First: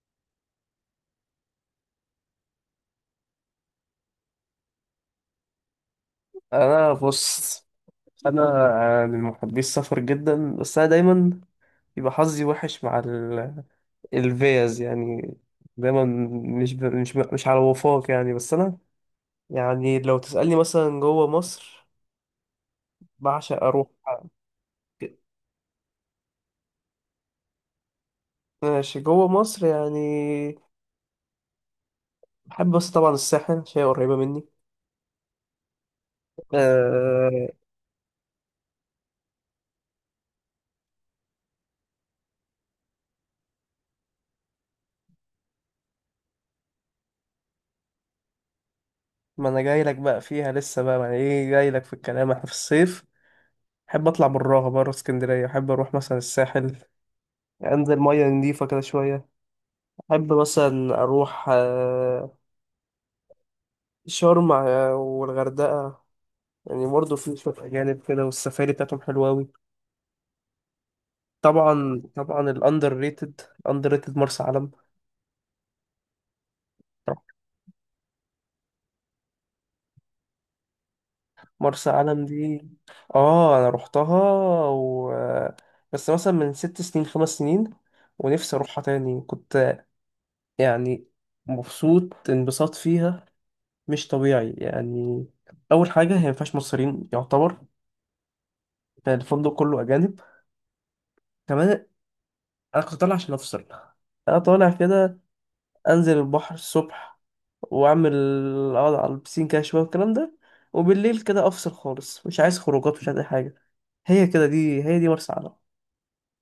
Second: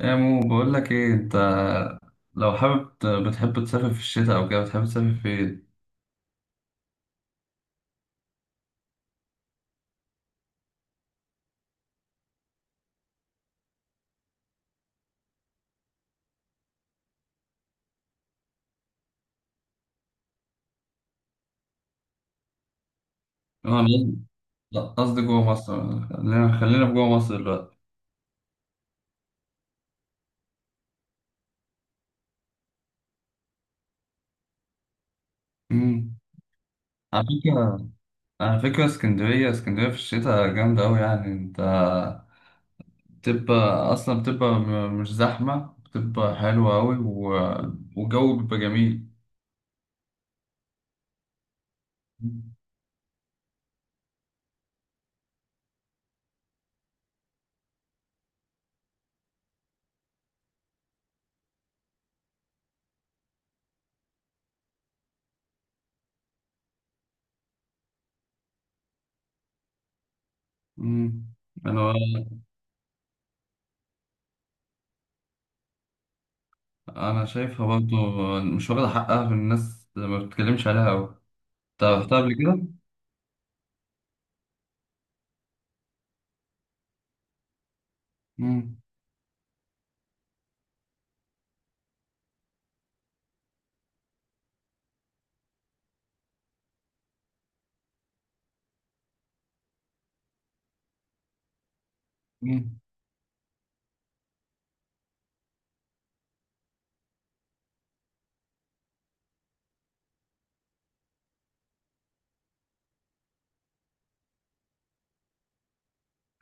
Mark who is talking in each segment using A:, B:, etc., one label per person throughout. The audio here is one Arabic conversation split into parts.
A: يا مو بقول لك ايه انت؟ لو حابب بتحب تسافر في الشتاء او كده، بتحب تسافر فين؟
B: انا بص. انا من محبي السفر جدا، بس انا دايما يبقى حظي وحش مع الفيز يعني. دايما مش على وفاق يعني. بس انا يعني لو تسألني مثلا جوه مصر، بعشق
A: انا
B: اروح.
A: قصدي لا، قصدي جوه مصر، خلينا في جوه مصر دلوقتي.
B: ماشي، جوه مصر يعني بحب، بس طبعا الساحل عشان هي قريبة مني.
A: امم. على
B: أه...
A: فكرة، اسكندرية، اسكندرية في الشتاء جامدة أوي. يعني انت بتبقى أصلا بتبقى مش زحمة، بتبقى حلوة أوي، والجو بيبقى جميل.
B: ما انا جاي لك بقى فيها لسه بقى، يعني ايه جاي لك في الكلام؟ احنا في الصيف بحب اطلع براها، بره اسكندرية. بحب اروح مثلا الساحل، انزل ميه نضيفه كده شويه. احب مثلا اروح شرم والغردقه. يعني برضه في شويه اجانب كده، والسفاري بتاعتهم حلوه قوي.
A: امم. أنا
B: طبعا طبعا الاندر ريتد، اندر ريتد مرسى علم.
A: أنا شايفها برضه مش واخدة حقها، في الناس ما بتتكلمش عليها أوي. انت
B: مرسى
A: رحتها
B: علم
A: قبل
B: دي،
A: كده؟
B: اه انا روحتها و... بس مثلا من 6 سنين، 5 سنين، ونفسي
A: مم.
B: اروحها تاني. كنت يعني مبسوط، انبساط فيها مش طبيعي يعني. اول حاجه هي مفيهاش مصريين يعتبر، يعني الفندق كله اجانب. كمان
A: مم.
B: انا كنت طالع عشان افصل. انا طالع كده، انزل البحر الصبح، واعمل اقعد على البسين كده شويه والكلام ده. وبالليل كده افصل خالص، مش عايز خروجات، مش عايز اي حاجه. هي كده، دي هي دي مرسى علم.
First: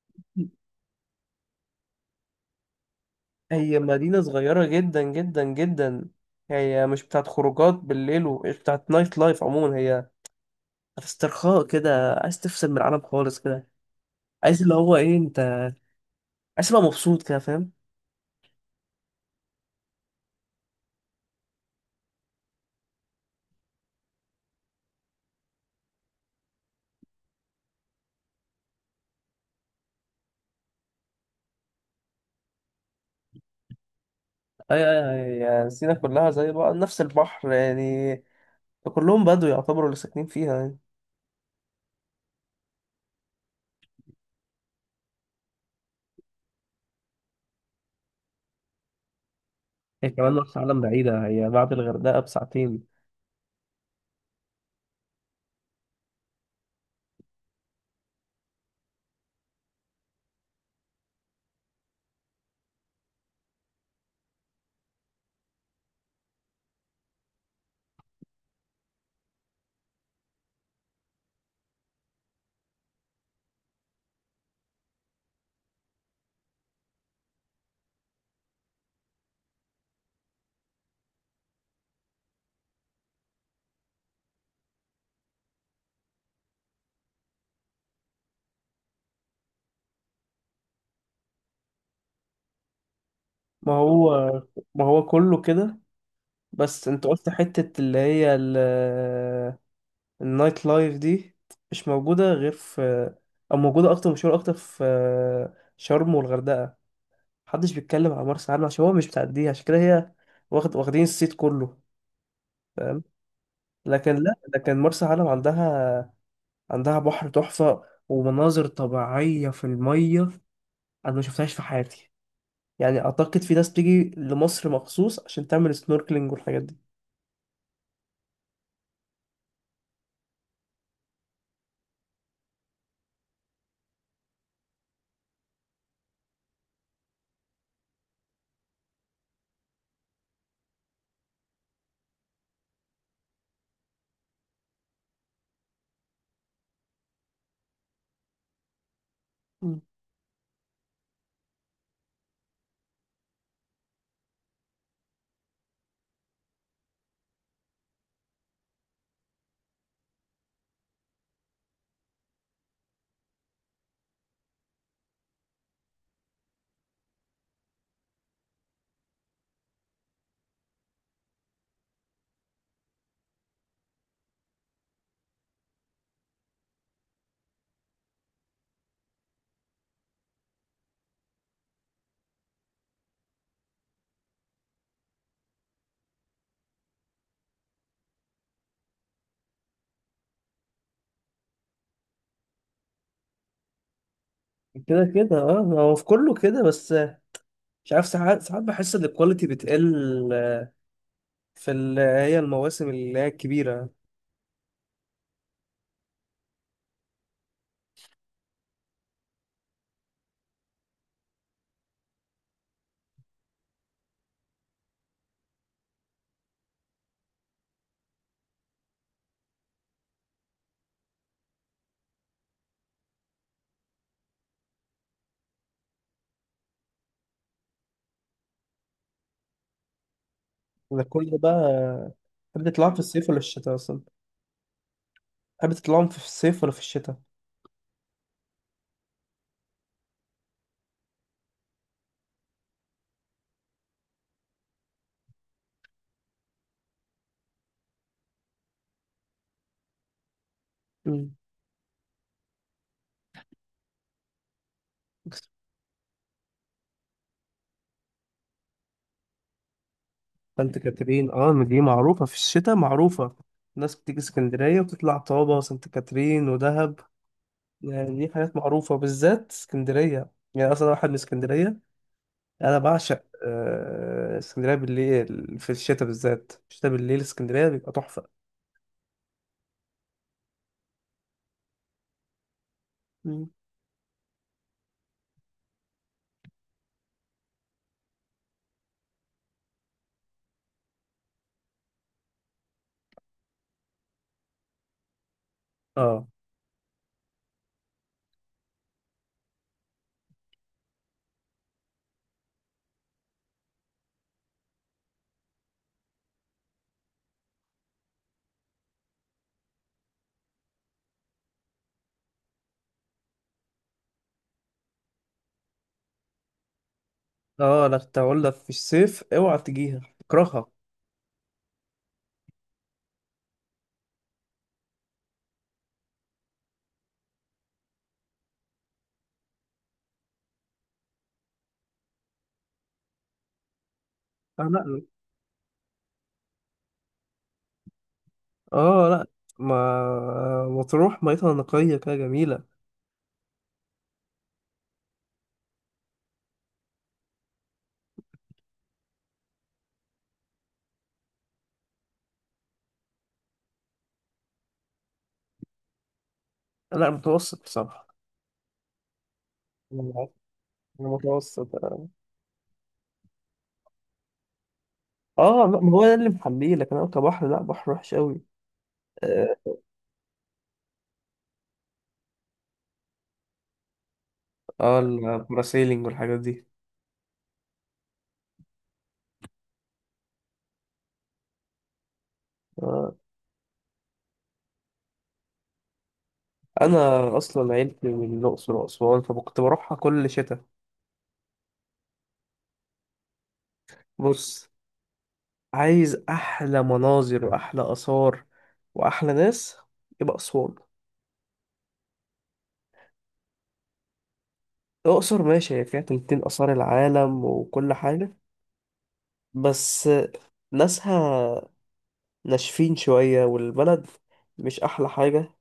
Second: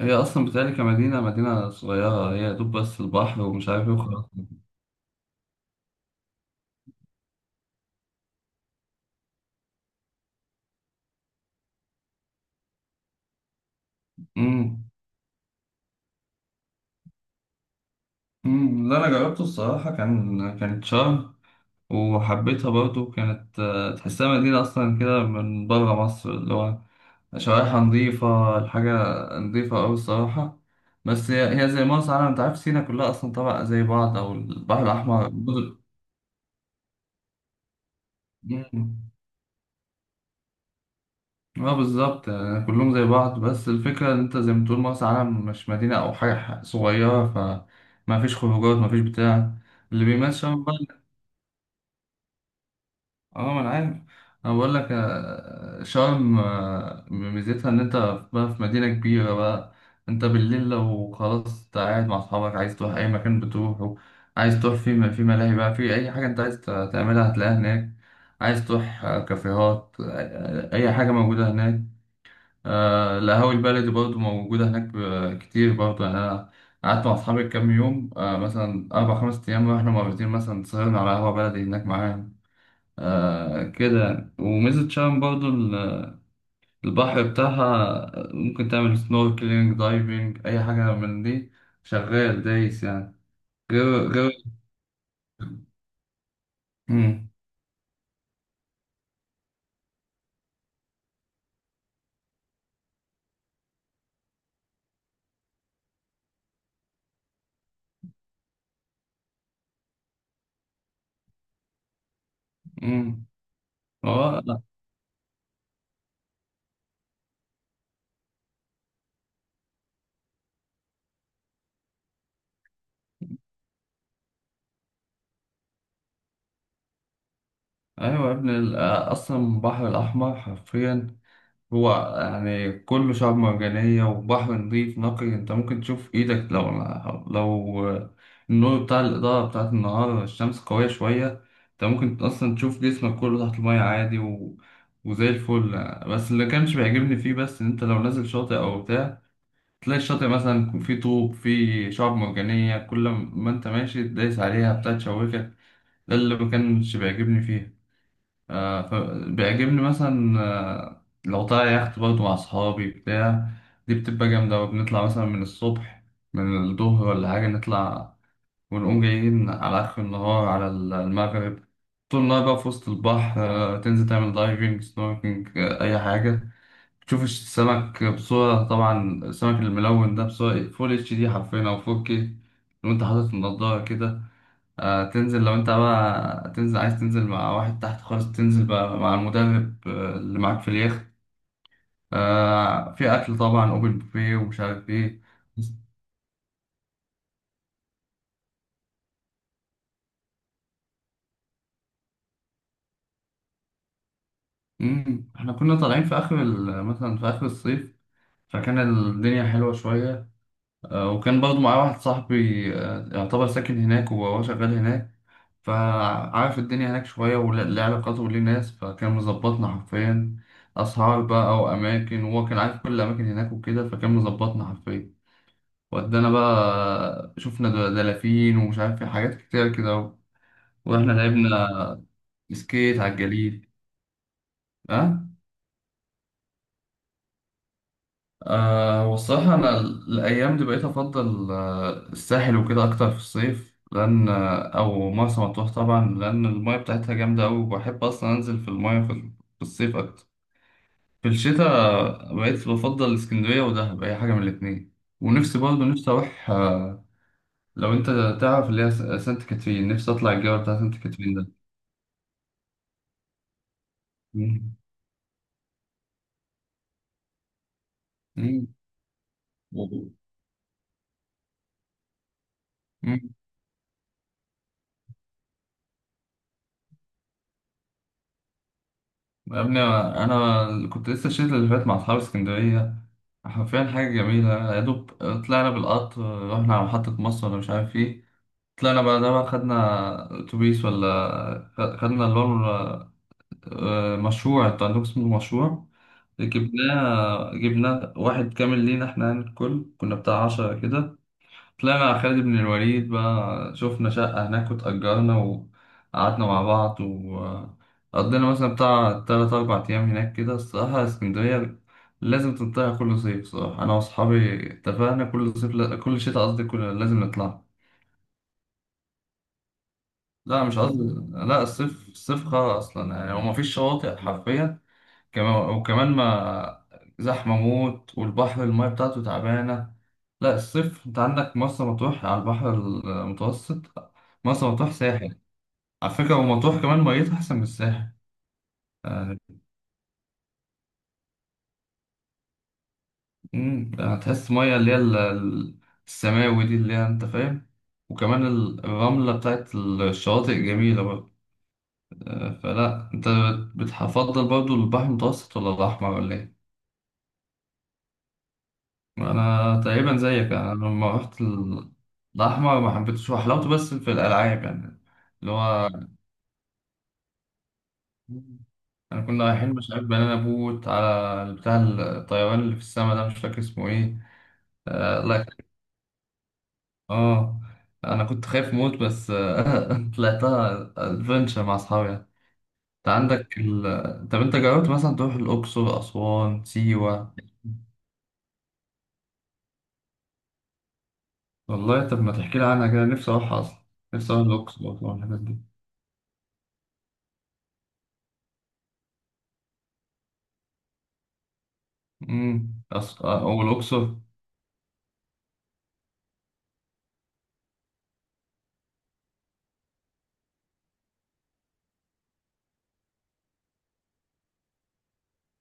A: هي أصلا بتهيألي كمدينة، مدينة صغيرة، هي دوب بس البحر ومش
B: هي
A: عارف إيه
B: مدينه
A: وخلاص.
B: صغيره جدا جدا جدا. هي مش بتاعت خروجات بالليل، ومش بتاعت نايت لايف عموما. هي بتاعت استرخاء كده، عايز تفصل من العالم خالص كده. عايز اللي
A: مم.
B: هو ايه انت، عايز تبقى مبسوط كده، فاهم.
A: مم. لا، أنا جربته الصراحة، كانت شرم، وحبيتها برضو. كانت تحسها مدينة أصلا كده من بره مصر، اللي هو شوارعها نظيفة، نظيفة أوي الصراحة. بس هي زي مرسى علم. أنت عارف سينا كلها أصلا طبعا زي بعض، أو
B: اي
A: البحر الأحمر.
B: اي. يعني سينا كلها زي بعض، نفس البحر يعني.
A: مم.
B: فكلهم بدو يعتبروا اللي ساكنين فيها يعني.
A: اه، بالظبط، يعني كلهم زي بعض. بس الفكرة ان انت زي ما تقول مرسى علم مش مدينة او حاجة، صغيرة، فما فيش خروجات، ما فيش بتاع اللي
B: هي كمان
A: بيميز
B: مرسى
A: شرم
B: علم
A: بقى.
B: بعيدة، هي بعد الغردقة بساعتين.
A: اه، ما انا عارف. انا بقول لك شرم، ميزتها ان انت بقى في مدينة كبيرة بقى. انت بالليل لو خلاص انت قاعد مع اصحابك عايز تروح اي مكان بتروحه. عايز تروح في ملاهي بقى، في اي حاجة انت عايز تعملها هتلاقيها هناك. عايز تروح كافيهات، اي حاجة موجودة هناك. القهاوي البلدي برضه موجودة هناك كتير برضه. يعني أنا قعدت مع أصحابي كام يوم، مثلا 4 5 أيام، رحنا مرتين مثلا، سهرنا على قهوة بلدي هناك معاهم كده يعني. وميزة شرم برضه البحر بتاعها، ممكن تعمل سنوركلينج، دايفنج، أي حاجة من دي، شغال دايس يعني.
B: ما
A: غير
B: هو
A: غير
B: ما هو كله كده. بس انت قلت
A: مم.
B: حتة اللي هي النايت لايف دي مش موجودة غير في، او موجودة اكتر، مشهورة اكتر في شرم والغردقة. محدش بيتكلم على مرسى علم عشان هو مش بتعديها، عشان كده هي واخدين الصيت كله، فاهم.
A: مم.
B: لكن لا،
A: هو
B: لكن مرسى علم عندها، عندها بحر تحفة ومناظر طبيعية في المية انا ما شفتهاش في حياتي. يعني اعتقد في ناس بتيجي لمصر مخصوص عشان تعمل سنوركلينج والحاجات دي.
A: أيوة يا ابني، أصلا البحر الأحمر حرفيا هو يعني كله شعب مرجانية وبحر نظيف نقي. انت ممكن تشوف ايدك لو النور بتاع الإضاءة بتاعت النهار، الشمس قوية شوية، انت ممكن اصلا تشوف جسمك كله تحت المية عادي، وزي الفل. بس اللي كانش بيعجبني فيه، بس، ان انت لو نازل شاطئ او بتاع،
B: مم.
A: تلاقي الشاطئ مثلا يكون فيه طوب، فيه شعب مرجانية، كل ما انت ماشي تدايس عليها بتاع تشوكك. ده اللي ما كانش بيعجبني فيه. فبيعجبني مثلا لو طالع يخت برضه مع أصحابي بتاع، دي بتبقى جامدة. بنطلع مثلا من الصبح، من الظهر ولا حاجة نطلع، ونقوم جايين على آخر النهار، على المغرب. طول النهار بقى في وسط البحر، تنزل تعمل دايفنج، سنوركينج، أي حاجة، تشوف السمك بصورة، طبعا السمك الملون ده، بصورة فول اتش دي حرفيا أو 4K، وأنت حاطط النضارة كده. تنزل لو انت بقى تنزل، عايز تنزل مع واحد تحت خالص، تنزل بقى مع المدرب اللي معاك في اليخت. في اكل طبعا، اوبن بوفيه ومش عارف
B: كده
A: ايه.
B: كده اه، ما هو في كله كده، بس مش عارف ساعات ساعات بحس ان الكواليتي بتقل في اللي هي المواسم اللي هي الكبيرة.
A: احنا كنا طالعين في اخر مثلا في اخر الصيف، فكان الدنيا حلوة شوية. وكان برضو معايا واحد صاحبي يعتبر ساكن هناك وهو شغال هناك، فعارف الدنيا هناك شوية وليه علاقاته وليه ناس. فكان مظبطنا حرفيا، أسعار بقى وأماكن، وهو كان عارف كل الأماكن هناك وكده فكان مظبطنا حرفيا. ودانا بقى شفنا دلافين ومش عارف، في حاجات كتير كده
B: ده
A: واحنا
B: كل ده
A: لعبنا
B: بقى. تحب تطلعهم في
A: سكيت على
B: الصيف ولا
A: الجليد.
B: الشتاء اصلا؟
A: ها.
B: تحب تطلعهم في الصيف ولا في الشتاء؟
A: والصراحة أنا الأيام دي بقيت أفضل الساحل وكده أكتر في الصيف، لأن أو مرسى مطروح طبعا، لأن الماية بتاعتها جامدة أوي، وبحب أصلا أنزل في الماية في في الصيف أكتر. في
B: مم.
A: الشتاء بقيت بفضل اسكندرية ودهب، أي حاجة من الاتنين. ونفسي برضه نفسي أروح، لو أنت تعرف اللي هي سانت كاترين. نفسي أطلع الجبل
B: فانت
A: بتاع سانت
B: كاترين،
A: كاترين
B: اه ما دي معروفة في الشتاء، معروفة. الناس بتيجي
A: ده.
B: اسكندرية وبتطلع طابة وسانت كاترين ودهب. يعني دي حاجات
A: مم.
B: معروفة، بالذات اسكندرية يعني، أصلا أنا واحد من اسكندرية. أنا
A: مم.
B: بعشق اسكندرية بالليل في الشتاء، بالذات الشتاء بالليل اسكندرية بيبقى تحفة.
A: يا ابني انا كنت لسه الشتا اللي فات مع اصحاب اسكندريه،
B: مم.
A: حرفيا حاجه جميله يا دوب. طلعنا بالقطر، رحنا على محطه مصر ولا مش عارف ايه. طلعنا بعدها بقى، خدنا اتوبيس ولا، خدنا اللي هو مشروع، انتوا عندكم اسمه مشروع،
B: اه
A: جبناه واحد كامل لينا احنا، يعني الكل كنا بتاع 10 كده. طلعنا على خالد بن الوليد بقى، شفنا شقة هناك وتأجرنا وقعدنا مع بعض، وقضينا مثلا بتاع 3 4 أيام هناك كده. الصراحة اسكندرية لازم تنطلع كل صيف. صراحة أنا وأصحابي اتفقنا كل صيف، كل شتاء قصدي، لازم نطلع.
B: اه، لا كنت هقول لك في الصيف اوعى تجيها
A: لا،
B: اكرهها.
A: مش قصدي، لا، الصيف الصيف خرا أصلا يعني، هو مفيش شواطئ حرفيا. كمان وكمان ما، زحمة موت، والبحر المية بتاعته تعبانة. لا الصيف انت عندك مرسى مطروح على البحر المتوسط، مرسى
B: اه
A: مطروح
B: لا.
A: ساحل على فكرة، ومطروح كمان ميتها أحسن من الساحل.
B: اه لا.
A: آه.
B: ما مطروح ميتها نقية كده جميلة.
A: هتحس مية اللي هي السماوي دي اللي هي انت فاهم، وكمان الرملة بتاعت الشواطئ جميلة برضه. فلا انت بتفضل برضه البحر المتوسط ولا الأحمر ولا ايه؟
B: لا متوسط بصراحة.
A: انا تقريبا
B: انا
A: زيك. انا لما رحت
B: متوسط.
A: الاحمر ما حبيتش، وحلاوته بس في الالعاب يعني، اللي
B: اه لا،
A: هو
B: ما هو ده اللي محميه، لكن انا كبحر لا، بحر وحش قوي.
A: انا كنا
B: اه
A: رايحين، مش عارف، بنانا بوت على بتاع الطيران اللي في السما ده مش فاكر اسمه ايه. آه لا.
B: الباراسيلينج والحاجات دي.
A: اه. انا كنت خايف موت، بس آه طلعتها ادفنتشر مع اصحابي يعني. انت عندك طب انت جربت مثلا تروح الاقصر، اسوان، سيوه؟
B: انا اصلا عيلتي من الاقصر واسوان، فكنت بروحها كل شتاء.
A: والله، طب ما تحكي لي عنها كده، نفسي اروح اصلا. نفسي اروح
B: بص،
A: الاقصر واسوان، الحتت دي.
B: عايز احلى مناظر واحلى اثار واحلى ناس، يبقى اسوان.
A: والاقصر.
B: الاقصر ماشي، هي فيها تلتين اثار العالم وكل حاجه، بس ناسها ناشفين شويه، والبلد مش احلى حاجه.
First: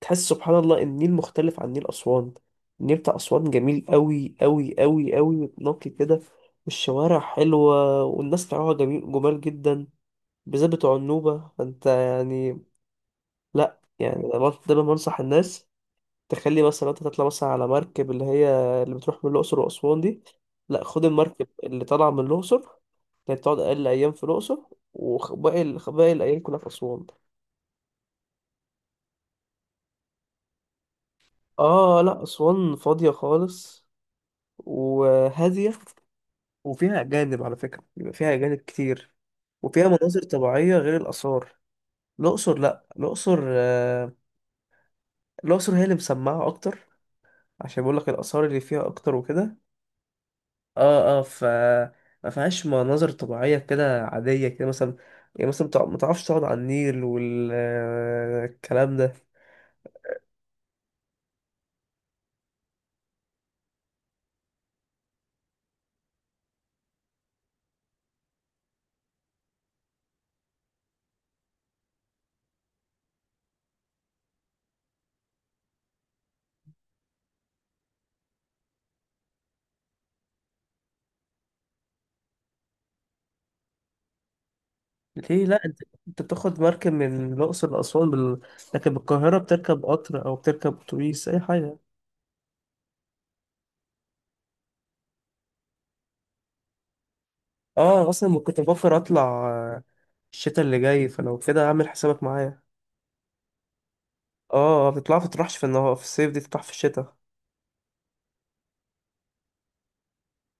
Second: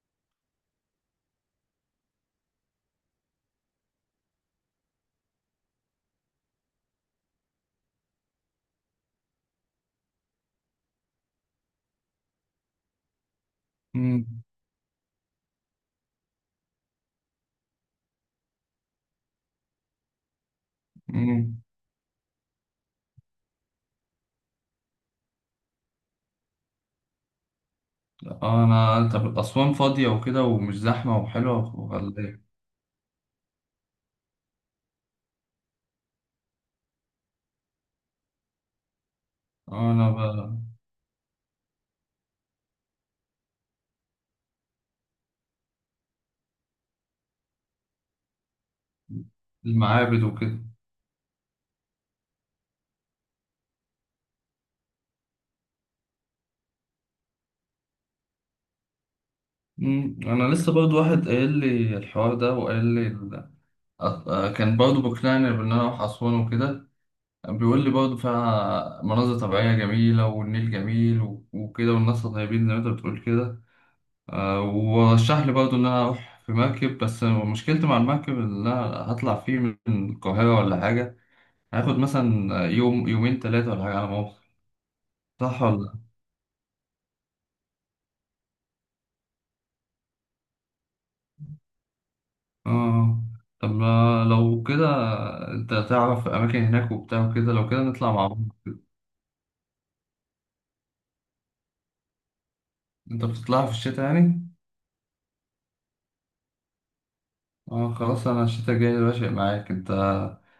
B: تحس سبحان الله ان النيل مختلف عن نيل اسوان. النيل بتاع اسوان جميل قوي قوي قوي قوي، نقي كده. والشوارع حلوه، والناس بتاعها جميل، جمال جدا، بالذات بتوع النوبة. فانت يعني لا، يعني
A: مم.
B: أنا دايما بنصح الناس تخلي مثلا لو انت تطلع مثلا على مركب اللي هي اللي بتروح من الأقصر وأسوان دي، لا خد المركب
A: مم.
B: اللي طالعة من الأقصر اللي بتقعد أقل أيام في الأقصر، وباقي الأيام كلها في أسوان.
A: اه، انا طب اسوان فاضيه وكده ومش زحمه وحلوه
B: اه
A: ولا
B: لا
A: ايه؟
B: أسوان فاضية خالص، وهادية، وفيها أجانب على فكرة، بيبقى فيها أجانب كتير. وفيها
A: اه انا
B: مناظر
A: بقى.
B: طبيعية غير الآثار. الأقصر لا، الأقصر الأقصر هي اللي مسمعة أكتر، عشان بقول لك الآثار اللي فيها أكتر وكده.
A: المعابد وكده.
B: اه اه ما فيهاش مناظر طبيعية كده عادية كده مثلا، يعني مثلا ما تعرفش تقعد على النيل والكلام ده.
A: مم. انا لسه برضو واحد قايل لي الحوار ده وقال لي كان برضو بقنعني بان انا اروح اسوان وكده. بيقول لي برضو فيها مناظر طبيعيه جميله، والنيل جميل وكده، والناس طيبين زي ما انت بتقول كده. ورشح لي برضو ان انا اروح في مركب، بس مشكلتي مع المركب ان انا هطلع فيه من القاهره ولا حاجه، هاخد مثلا يوم يومين 3 ولا حاجة على ما أوصل.
B: ليه؟
A: صح
B: لا، انت
A: ولا؟
B: انت بتاخد مركب من الأقصر لأسوان لكن بالقاهرة بتركب قطر أو بتركب أتوبيس أي حاجة.
A: اه. طب ما لو كده انت تعرف اماكن هناك وبتاع وكده، لو كده
B: اه،
A: نطلع مع
B: أصلا
A: بعض.
B: ما كنت بفكر أطلع آه، الشتاء اللي جاي، فلو كده أعمل حسابك معايا.
A: انت بتطلع في الشتاء يعني؟
B: اه بتطلع، ما تطرحش في النهار، في الصيف دي تطرح في الشتاء.
A: اه خلاص، انا الشتاء الجاي باشا معاك انت،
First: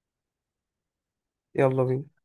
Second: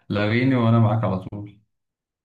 A: لاغيني وانا معاك على طول.
B: يلا بينا.